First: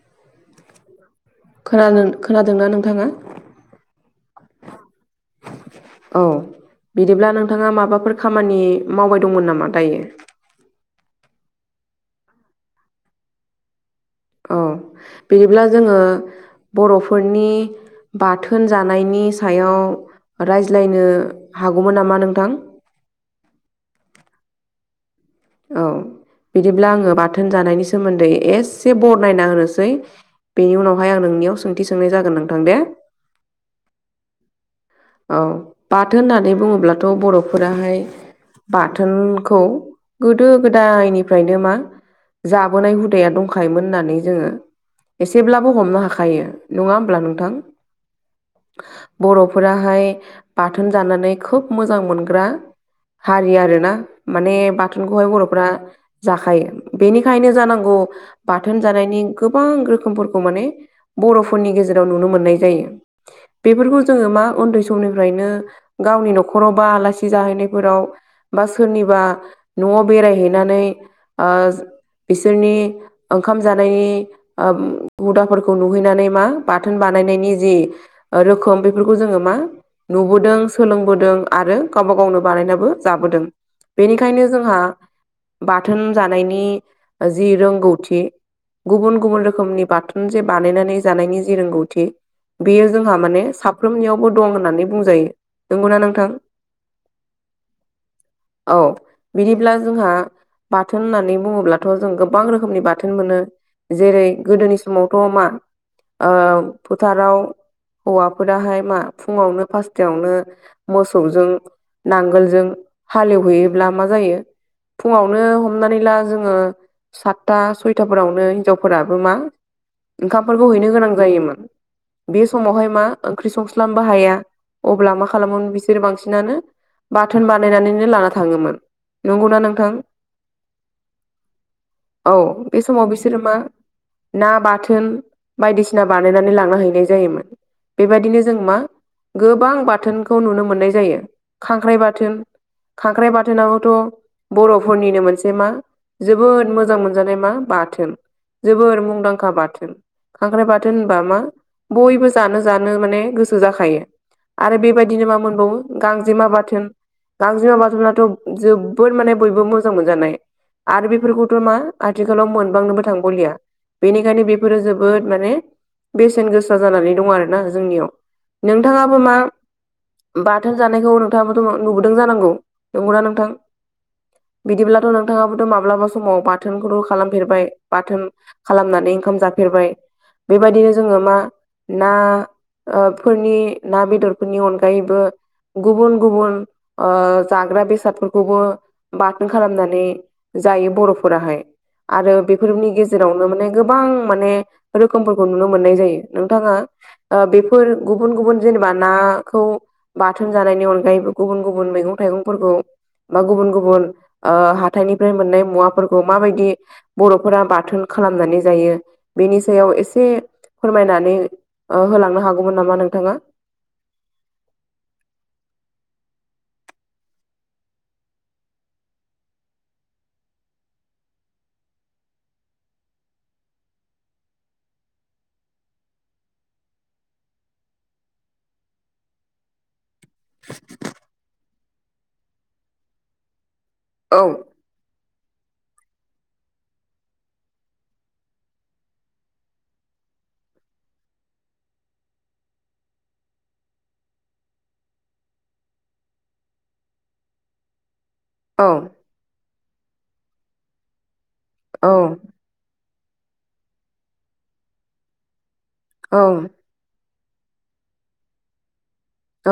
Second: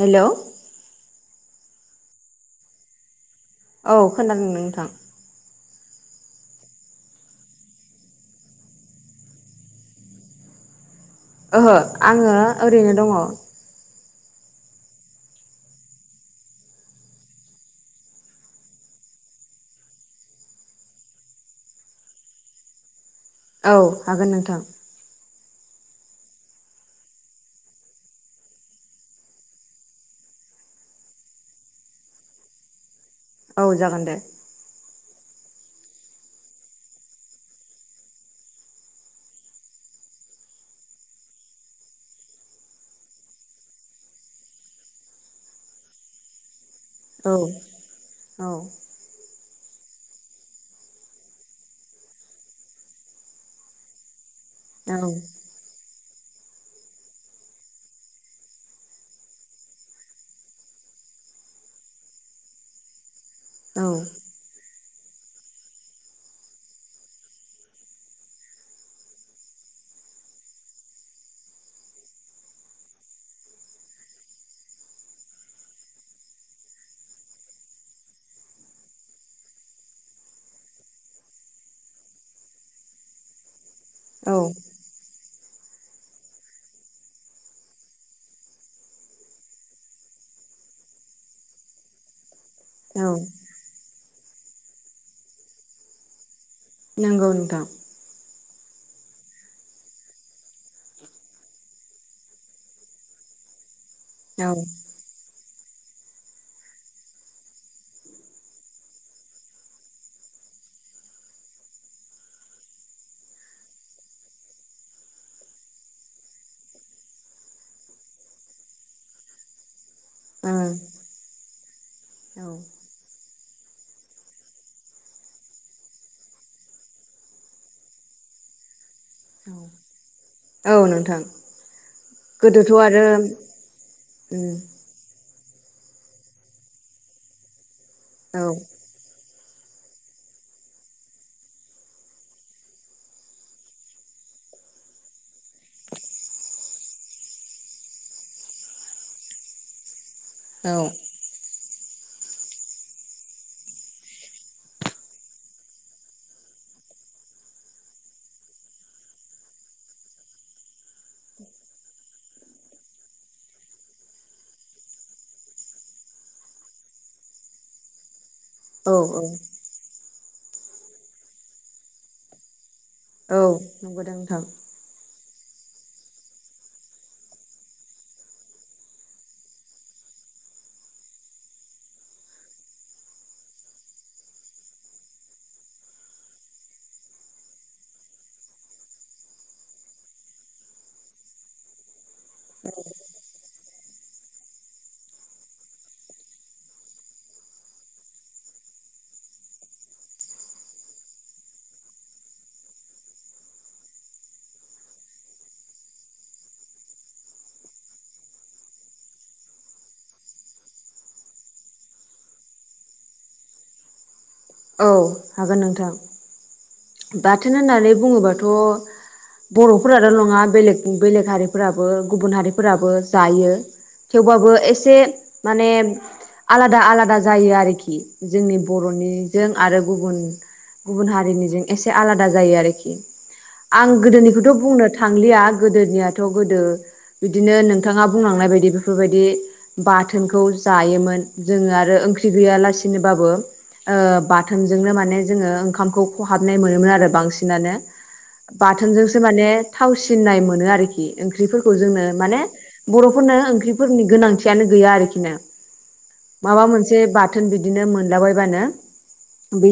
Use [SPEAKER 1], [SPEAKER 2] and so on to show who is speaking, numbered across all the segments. [SPEAKER 1] हेल'!
[SPEAKER 2] खोनादों खोनादोंना नोंथाङा?
[SPEAKER 1] औ खोनादों नोंथां।
[SPEAKER 2] औ बिदिब्ला नोंथाङा माबाफोर खामानि मावबाय दंमोन नामा दायो?
[SPEAKER 1] ओहो आङो ओरैनो दङ।
[SPEAKER 2] औ बिदिब्ला जोङो बरफोरनि बाथोन जानायनि सायाव रायज्लायनो हागौमोन नामा नोंथां?
[SPEAKER 1] औ हागोन नोंथां।
[SPEAKER 2] औ बिदिब्ला आङो बाथोन जानायनि सोमोन्दै एसे बरनायना होनोसै। बेनि उनावहाय आं नोंनियाव सोंथि सोंनाय जागोन नोंथां दे।
[SPEAKER 1] औ जागोन दे।
[SPEAKER 2] औ बाथोन होननानै बुङोब्लाथ' बर'फोराहाय बाथोनखौ गोदो गोदायनिफ्रायनो मा जाबोनाय हुदाया दंखायोमोन होननानै जोङो एसेब्लाबो हमनो हाखायो। नङा होमब्ला
[SPEAKER 1] औ
[SPEAKER 2] नोंथां? बर' फोराहाय बाथोन जानानै खोब मोजां मोनग्रा हारि आरोना। माने बाथोनखौहाय
[SPEAKER 1] औ
[SPEAKER 2] बरफ्रा जाखायो बेनिखायनो जानांगौ बाथोन जानायनि गोबां रोखोमफोरखौ माने बरफोरनि गेजेराव नुनो मोननाय जायो
[SPEAKER 1] औ
[SPEAKER 2] बेफोरखौ जोङो मा उन्दै समनिफ्रायनो गावनि नखराव बा आलासि जाहैनायफोराव बा सोरनिबा न'आव बेरायहैनानै आ बिसोरनि ओंखाम जानायनि आ हुदाफोरखौ नुहैनानै मा बाथोन बानायनायनि जि रोखोम बेफोरखौ जोङो मा नुबोदों सोलोंबोदों आरो गावबा गावनो बानायनाबो जाबोदों।
[SPEAKER 1] औ
[SPEAKER 2] बेनिखायनो जोंहा बाथोन जानायनि जि रोंगौथि गुबुन गुबुन रोखोमनि बाथोन जे बानायनानै जानायनि जि रोंगौथि बेयो
[SPEAKER 1] औ
[SPEAKER 2] जोंहा माने साफ्रोमनियावबो दं होननानै बुंजायो। नंगौना नोंथां?
[SPEAKER 1] नोंगौ नोंथां।
[SPEAKER 2] औ। बिदिब्ला जोंहा बाथोन होननानै बुङोब्लाथ जों गोबां रोखोमनि बाथोन मोनो जेरै
[SPEAKER 1] औ
[SPEAKER 2] गोदोनि स मावथ' मा फोथाराव हौवाफोराहाय मा फुङावनो फासथायावनो मोसौजों नांगोलजों हालेवहैयोब्ला मा जायो? फुङावनो हमनानै ला जोङो सातथा सयथाफोरावनो हिनजावफोराबो मा ओंखामफोरखौ
[SPEAKER 1] ओं
[SPEAKER 2] हैनो गोनां जायोमोन बे
[SPEAKER 1] औ
[SPEAKER 2] समावहाय मा ओंख्रि संस्ला बनोबो हाया अब्ला मा खालामो बिसोरो बांसिनानो बाथोन बानायनानैनो लाना थाङोमोन। नंगौना नोंथां
[SPEAKER 1] ओं औ नोंथां।
[SPEAKER 2] औ
[SPEAKER 1] गोदोथ'
[SPEAKER 2] बे
[SPEAKER 1] आरो
[SPEAKER 2] समाव बिसोरो मा
[SPEAKER 1] उम
[SPEAKER 2] ना बा थोन बायदिसिना बानायनानै लांना हैनाय जायोमोन।
[SPEAKER 1] औ
[SPEAKER 2] बेबायदिनो जों मा गोबां बाथोनखौ नुनो मोननाय जायो खांख्राइ बाथोन। खांख्राइ बाथोनाबोथ' बर'फोरनिनो मोनसे मा जोबोद मोजां मोनजानाय मा बाथोन। जोबोर मुंदांखा बाथोन। खांख्राइ
[SPEAKER 1] औ
[SPEAKER 2] बाथोन होनबा मा बयबो जानो जानो माने गोसो जाखायो। आरो बेबायदिनो मा मोनबावो गांजेमा बाथोन। गांज्रिमा बाथौनाथ' जोबोद माने बयबो मोजां मोनजानाय। आरो बेफोरखौथ' मा आथिखालाव मोनबांनोबो थांबावलिया। बेनिखायनो बेफोरो जोबोद माने बेसेन गोसा जानानै दं आरोना जोंनियाव।
[SPEAKER 1] औ
[SPEAKER 2] नोंथाङाबो मा बाथोन जानायखौ नोंथाङाबोथ' नुबोदों जानांगौ? नंगौना
[SPEAKER 1] औ
[SPEAKER 2] नोंथां
[SPEAKER 1] नुबोदों नोंथां।
[SPEAKER 2] बिदिब्लाथ' नोंथाङाबोथ' माब्लाबा समाव बाथोनखौथ' खालामफेरबाय बाथोन खालामनानै ओंखाम जाफेरबाय बेबायदिनो जोङो मा ना ओ फोरनि ना बेदरफोरनि अनगायैबो गुबुन गुबुन ओ जाग्रा बेसादफोरखौबो बाथोन खालामनानै जायो बर'फोराहाय आरो बेफोरनि गेजेर जेरावनो माने गोबां माने रोखोमफोरखौ नुनो मोननाय जायो नोंथाङा ओ बे फोर गुबुन गुबुन जेनेबा नाखौ बाथोन जानायनि अनगायैबो गुबुन गुबुन मैगं थाइगंफोरखौ बा गुबुन गुबुन ओ हाथाइनिफ्राय मोननाय मुवाफोरखौ माबायदि बर'फोरा बाथोन खालामनानै जायो बेनि सायाव एसे फोरमायनानै ओ होलांनो हागौमोन नामा नोंथाङा?
[SPEAKER 1] औ हागोन नोंथां। बाथोन होननानै बुङोबाथ' बर'फोराल' नङा बेलेग बेलेग हारिफोराबो गुबुन हारिफोराबो जायो। थेवबाबो एसे माने आलादा आलादा जायो आरोखि जोंनि बर'निजों आरो गुबुन गुबुन हारिनिजों एसे आलादा जायो आरोखि आं
[SPEAKER 2] औ
[SPEAKER 1] गोदोनिखौथ' बुंनो थांलिया गोदोनियाथ' गोदो बिदिनो नोंथाङा बुंलांनाय बायदि बेफोरबायदि बाथोनखौ जायोमोन जोङो आरो ओंख्रि गैयालासिनोबाबो ओ बाथोनजोंनो माने जोङो ओंखामखौ खहा हाबनाय मोनोमोन आरो बांसिनानो
[SPEAKER 2] औ
[SPEAKER 1] बाथोनजोंसो माने थावसिननाय मोनो आरोखि। ओंख्रिफोरखौ जोंनो
[SPEAKER 2] औ
[SPEAKER 1] माने बर'फोरनो ओंख्रिफोरनि गोनांथियानो गैया आरोखिनो।
[SPEAKER 2] औ
[SPEAKER 1] माबा मोनसे बाथोन बिदिनो मोनलाबायबानो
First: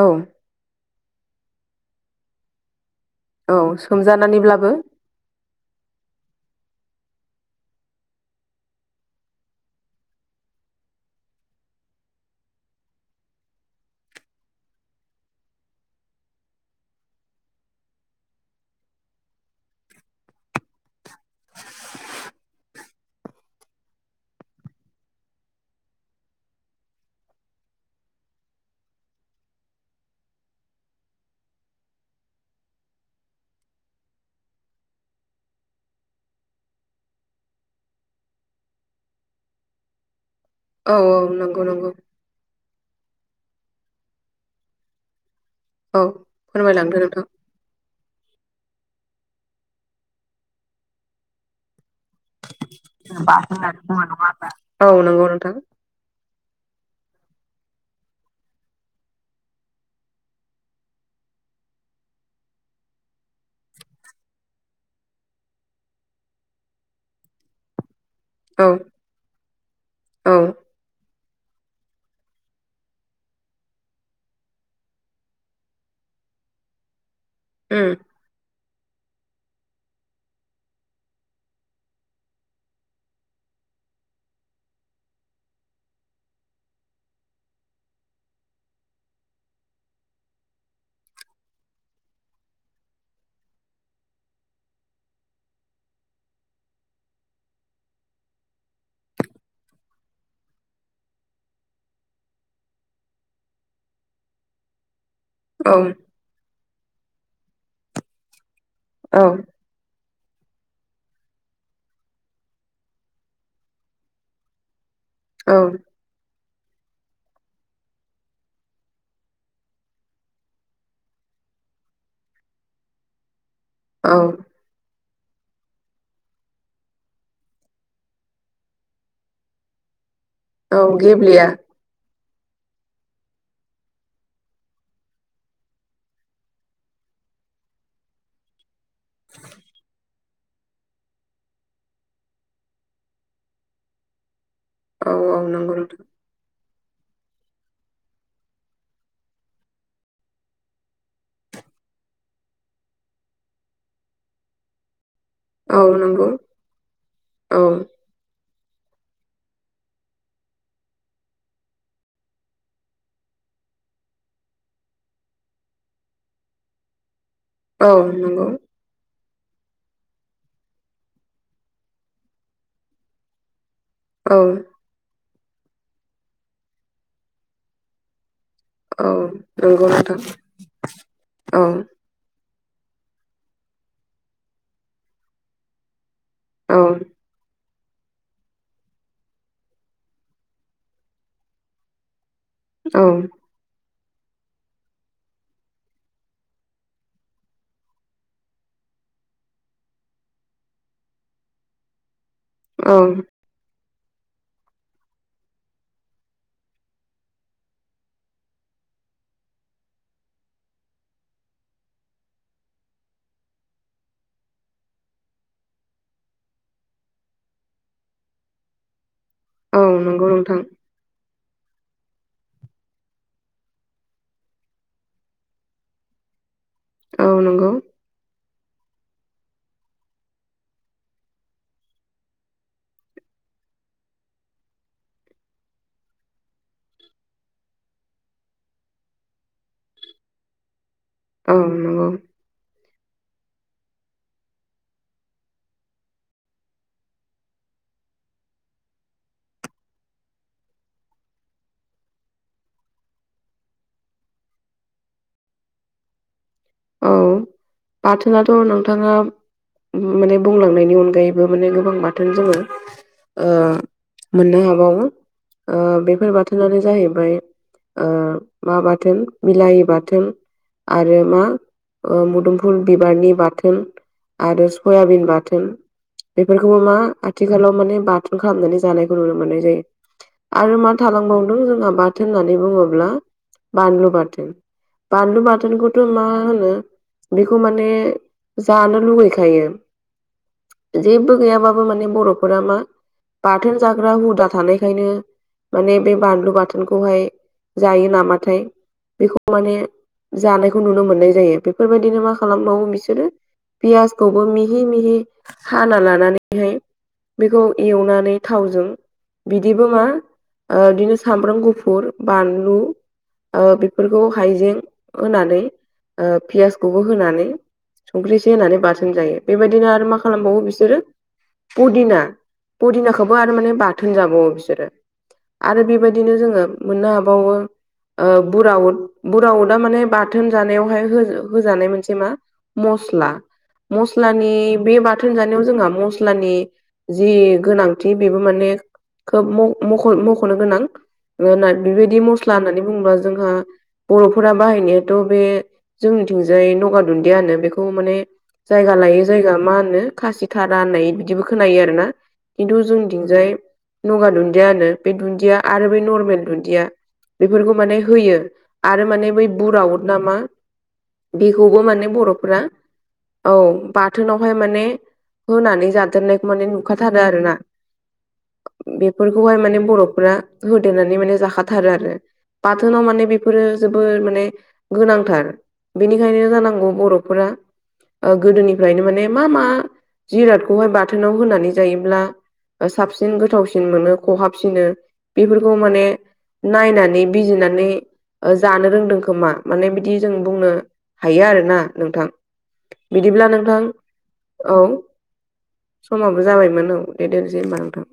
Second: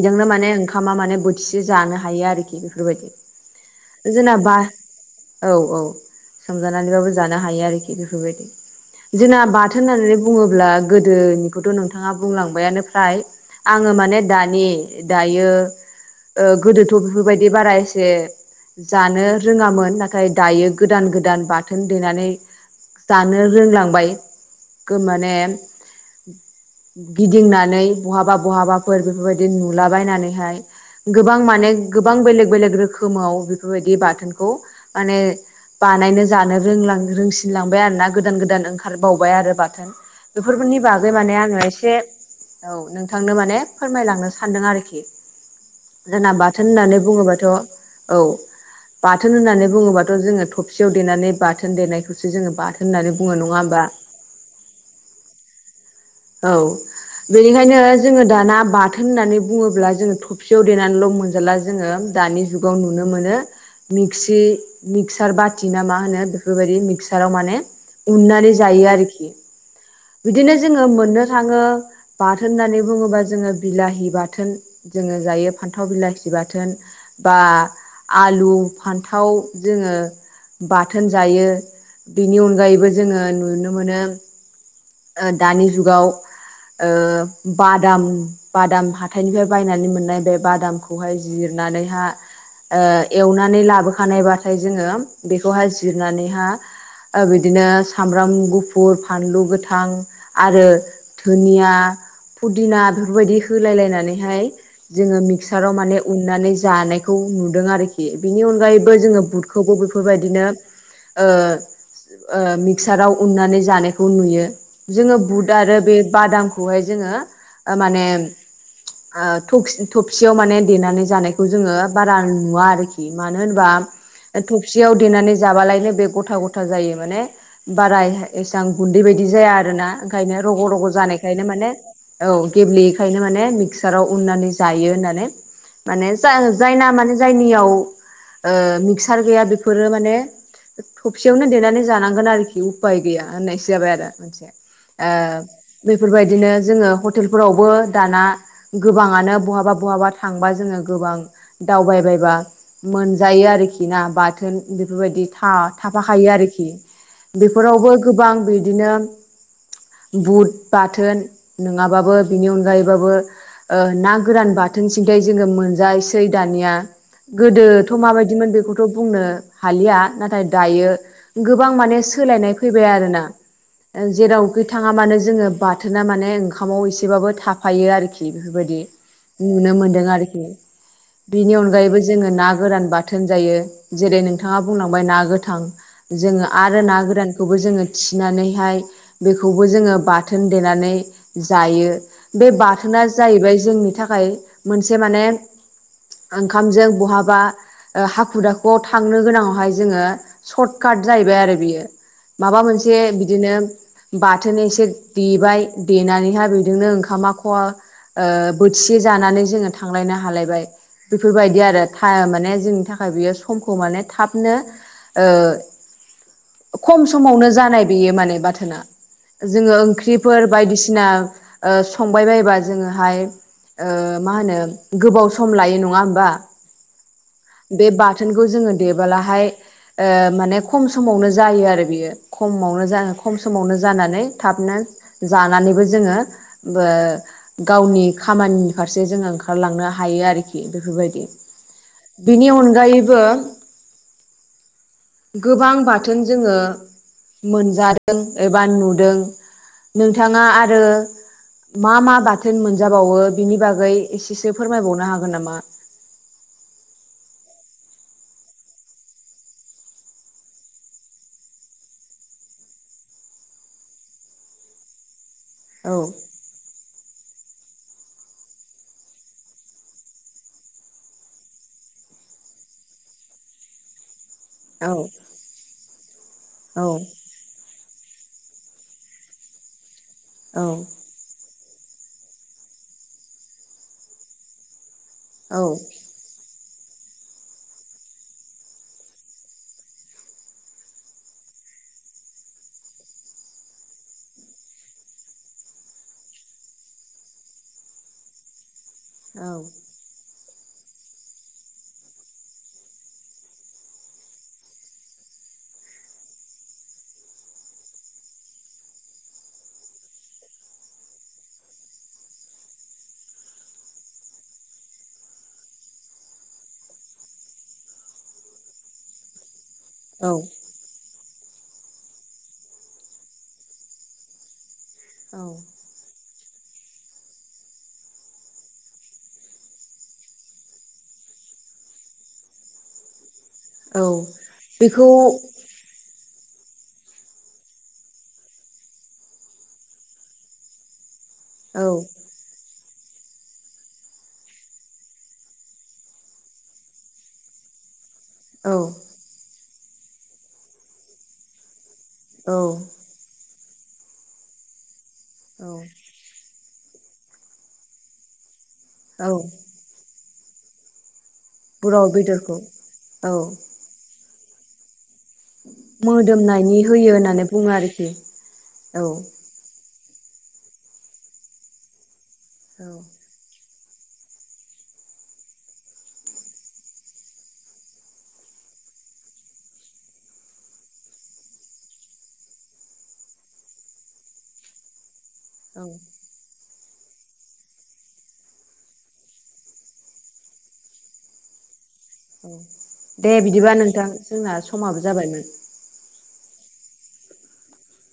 [SPEAKER 2] औ
[SPEAKER 1] माने ओंख ओंखामा खालामा माने बोथिसे जानो हायो आरोखि बेफोरबायदि
[SPEAKER 2] औ
[SPEAKER 1] जोंना बा
[SPEAKER 2] सोमजानानैब्लाबो
[SPEAKER 1] औ औ सोमजानानैबाबो जानो हायो आरोखि बेफोरबायदि। जोंना बाथोन होननानै बुङोब्ला गोदोनिखौथ' नोंथाङा बुंलांबायानो फ्राय। आङो माने दानि दायो ओ गोदोथ' बेफोरबायदि बारा एसे जानो रोङामोन नाथाय दायो गोदान गोदान बाथोन देनानै जानो रोंलांबाय गो माने गिदिंनानै बहाबा बहाबाफोर बेफोरबायदि नुलाबायनानैहाय। गोबां माने गोबां बेलेग बेलेग रोखोमाव बेफोरबायदि बाथोनखौ माने बानायनो जानो रोंला रोंसिनलांबाय आरो ना गोदान गोदान ओंखारबावबाय आरो बाथोन। बेफोरफोरनि
[SPEAKER 2] औ
[SPEAKER 1] बागै
[SPEAKER 2] औ
[SPEAKER 1] माने आङो
[SPEAKER 2] नंगौ नंगौ
[SPEAKER 1] एसे औ नोंथांनो माने फोरमायलांनो सानदों आरोखि।
[SPEAKER 2] औ
[SPEAKER 1] जोंना बाथोन
[SPEAKER 2] फोरमायलांदो
[SPEAKER 1] होननानै
[SPEAKER 2] नोंथां।
[SPEAKER 1] बुङोबाथ' औ बाथोन होननानै बुङोबाथ' जोङो थबसियाव देनानै बाथोन देनाय खौसो जोङो बाथोन होननानै बुङो नङा होमबा?
[SPEAKER 2] औ नंगौ नोंथां।
[SPEAKER 1] औ बेनिखायनो जोङो दाना बाथोन होननानै बुङोब्ला जोङो थबसियाव देनानैल' मोनजाला जोङो दानि जुगाव नुनो मोनो मिक्सि मिक्सार बाथि ना मा होनो बेफोरबायदि मिक्साराव माने उननानै
[SPEAKER 2] औ
[SPEAKER 1] जायो आरोखि
[SPEAKER 2] औ
[SPEAKER 1] बिदिनो जोङो ङो मोननो थाङो बाथोन होननानै बुङोबा जोङो बिलाहि बाथोन जोङो जायो फान्थाव बिलाथि बाथोन बा
[SPEAKER 2] उम
[SPEAKER 1] आलु फान्थाव जोङो बाथोन जायो। बिनि अनगायैबो जोङो नुनो मोनो दानि जुगाव ओ बादाम बादाम हाथाइनिफ्राय बायनानै मोननाय बे बादामखौहाय जिरनानैहा‌ ओ एवनानै लाबोखानायबाथाय जोङो बेखौहाय जिरनानैहा ओ बिदिनो सामब्राम गुफुर फानलु गोथां आरो धुनिया फुदिना बेफोरबायदि होलाय लायनानैहाय जोङो मि
[SPEAKER 2] औ
[SPEAKER 1] मिक्साराव माने उननानै जानायखौ नुदों आरोखि बिनि अनगायैबो जोङो
[SPEAKER 2] औ
[SPEAKER 1] बुटखौबो बे बेफोरबायदिनो ओ ओ मिक्साराव उननानै जानायखौ नुयो जोङो बुद
[SPEAKER 2] औ
[SPEAKER 1] आरो बे बादामखौहाय जोङो ओमाने ओ थखस थबसियाव माने देनानै जानायखौ जोङो बारा नुवा आरोखि मानो होनोबा ओ
[SPEAKER 2] औ
[SPEAKER 1] थख थबसियाव देनानै जाबालायनो बे गथा गथा जायो माने बारा एसां गुन्दै बायदि जाया आ आरोना ओंखायनो रग'
[SPEAKER 2] औ
[SPEAKER 1] रग' जानायखायनो
[SPEAKER 2] गेब्लेया
[SPEAKER 1] माने औ गेब्लेयैखायनो माने मिक्साराव उननानै जायो होननानै माने जायना माने जायनियाव ओ मिकस सार गैया बेफोरो माने थबसियावनो देनानै जानांगोन आरोखि उफाय गैया होननायसो जाबाय आरो मोनसे
[SPEAKER 2] औ औ नंगौ
[SPEAKER 1] ओ
[SPEAKER 2] नोंथां
[SPEAKER 1] बेफोरबायदिनो जोङो हटेलफोरावबो दाना गोबाङानो बहाबा बहाबा थांबा जोङो गोबां दावबायबायबा मोनजायो आरोखि ना बाथोन बेफोरबायदि
[SPEAKER 2] औ नंगौ
[SPEAKER 1] था-थाफाखायो आरोखि
[SPEAKER 2] औ
[SPEAKER 1] बेफोरावबो गोबां बिदिनो बुद बाथोन नङाबाबो बिनि अनगायैबाबो ओ ना गोरान बाथोन सिन्थाय जोङो मोनजायोसै दानिया गोदोथ'
[SPEAKER 2] औ नंगौ
[SPEAKER 1] माबायदिमोन बेखौ थ' बुंनो हालिया नाथाय दायो गोबां माने सोलायनाय फैबाय आरोना
[SPEAKER 2] औ
[SPEAKER 1] जेरावखि थाङा मानो जोङो बाथोना माने ओंखामाव एसेबाबो थाफायो आरोखि बेफोरबायदि
[SPEAKER 2] औ
[SPEAKER 1] नुनो
[SPEAKER 2] नंगौ
[SPEAKER 1] मोनदों
[SPEAKER 2] नोंथां
[SPEAKER 1] आरोखि बेनि
[SPEAKER 2] औ
[SPEAKER 1] अनगायैबो जोङो ना गोरान बाथोन जायो जेरै नोंथाङा बुंलांबाय ना गोथां जोङो
[SPEAKER 2] औ
[SPEAKER 1] आरो ना गोरानखौबो जोङो थिनानैहाय बेखौबो जोङो बाथोन देनानै जायो बे
[SPEAKER 2] औ
[SPEAKER 1] बाथोना जाहैबाय जोंनि थाखाय मोनसे माने ओंखामजों बहाबा ओ हाखु दाखुआव थांनो गोनांआवहाय जोङो सर्ट काट जाहैबाय आरो बियो माबा
[SPEAKER 2] औ
[SPEAKER 1] मोनसे बिदिनो बाथोन एसे देबाय देनानैहा बिदिनो ओंखामा खवा ओ बोथिसे जानानै जोङो थांलायनो हालायबाय बेफोरबायदि आरो था माने जोंनि थाखाय बियो समखौ माने थाबनो ओ खम समावनो जानाय बेयो माने बाथोना जोङो
[SPEAKER 2] औ नंगौ
[SPEAKER 1] ओंख्रिफोर
[SPEAKER 2] नोंथां
[SPEAKER 1] बायदिसिना ओ संबाय बायोबा जोङोहाय ओ मा होनो गोबाव सम लायो नङा होमबा
[SPEAKER 2] औ नंगौ
[SPEAKER 1] बे बा बाथोनखौ जोङो देबोलाहाय ओ माने खम समावनो जायो आरो बियो खमावनो जा खम समावनो जानानै थाबनो जानानैबो जोङो बो गावनि खामानि फारसे जोङो ओंखारलांनो हायो आरोखि बेफोरबायद दि
[SPEAKER 2] औ नंगौ
[SPEAKER 1] बिनि अनगायैबो गोबां बाथोन जोङो मोनजादों एबा नुदों नोंथाङा आरो मा मा बाथोन मोनजाबावो बिनि बागै एसेसो फोरमायबावनो हागोन नामा?
[SPEAKER 2] औ बाथोनथ' नोंथाङा माने बुंलांनायनि अनगायैबो माने गोबां बाथोन जोङो ओ मोननो हाबावो ओ
[SPEAKER 1] औ
[SPEAKER 2] बेफोरबाथ बाथोनानो जाहैबाय ओ मा बाथोन बिलायि बाथोन आरो मा मुदुमफुल बिबारनि बाथोन आरो
[SPEAKER 1] औ
[SPEAKER 2] सयाबिन बाथोन बेफोरखौबो
[SPEAKER 1] औ
[SPEAKER 2] मा आथिखालाव माने बाथुम खालामनानै जानायखौ नुनो मोननाय जायो
[SPEAKER 1] औ
[SPEAKER 2] आरो मा थालांबावदों जोंहा बाथोन होननानै बुङोब्ला बानलु बाथोन बानलु
[SPEAKER 1] औ
[SPEAKER 2] बाथोनखौथ' मा होनो बेखौ माने जानो लुुगैखायो जेबो गैयाबाबो माने बर'फोरा मा बाथोन जाग्रा हुदा थानायखायनो माने बे बानलु बाथोनखौहाय जायो नामाथाय बेखौ माने जानायखौ नुनो मोननाय जायो बेफोरबायदिनो मा खालामबावो बिसोरो पियासखौबो मिहि मिहि हाना लानानैहाय बेखौ एवनानै थावजों बिदिबो मा बिदिनो सामब्राम गुफुर बानलु बेफोरखौ हायजें होनानै पियासखौबो होनानै संख्रि इसे होनानै बाथोन जायो बेबायदिनो आरो मा
[SPEAKER 1] औ औ
[SPEAKER 2] खालामबावो बिसोरो पुदिना पुदिनाखौबो आरो माने बाथोन जाबावो बिसोरो
[SPEAKER 1] औ
[SPEAKER 2] आरो बेबायदिनो जोङो मोननो हाबावो ओ बुराउद बुराउदा माने बाथोन जानायाव बेहाय होजानाय मोनसे मा मस्ला
[SPEAKER 1] औ
[SPEAKER 2] मस्लानि बे
[SPEAKER 1] बेखौ
[SPEAKER 2] बाथोन जानायाव जोंहा मस्लानि जि गोनांथि बेबो माने खोब मख'नो गोनां
[SPEAKER 1] औ
[SPEAKER 2] बेबायदि मस्ला होननानै बुङोब्ला जोंहा बर'फोरा बाहायनायाथ' बे जोंनिथिंजाय नगार दुन्दियाहोनो बेखौ माने
[SPEAKER 1] औ
[SPEAKER 2] जायगा लायो जायगा मा होनो खासि थारा होननाय बिदिबो खोनायो आरोना
[SPEAKER 1] औ
[SPEAKER 2] खिनथु जों बिथिंजाय नगा दुन्दिया होनो बे दुन्दिया
[SPEAKER 1] औ
[SPEAKER 2] आरो बै नरमेल दुन्दिया बेफोरखौ माने होयो आरो
[SPEAKER 1] औ
[SPEAKER 2] माने बै बुराउद ना मा बेखौबो माने
[SPEAKER 1] बुराव बेदरखौ
[SPEAKER 2] बर'फोरा औ बाथोनावहाय माने होनानै जादेरनायखौ माने
[SPEAKER 1] मोदोमनायनि होयो
[SPEAKER 2] नुखाथारो आरो
[SPEAKER 1] होननानै
[SPEAKER 2] ना
[SPEAKER 1] बुङो आरोखि औ
[SPEAKER 2] बेफोरखौ बर'फोरा होनानै म जाखाथारो आरो
[SPEAKER 1] औ
[SPEAKER 2] बाथोनाव मान बेफोरो जोबोर माने गोनांथार बेनिखायनो जानांगौ बर'फोरा गोदोनिफ्रायनो माने मा मा जिरादखौहाय बाथोनाव होनानै जायोब्ला साबसिन गोथावसिन मोनो खहाबसिनो बेफोरखौ
[SPEAKER 1] औ
[SPEAKER 2] माने नायनानै बिजिनानै जानो रोंदों खोमा माने बिदि जों बुंनो हायो आरोना नोंथां
[SPEAKER 1] औ दे बिदिबा नोंथां जोंना
[SPEAKER 2] औ
[SPEAKER 1] समाबो जाबायमोन
[SPEAKER 2] समाबो जाबायमोन औ दे दोननोसै होनबा नोंथां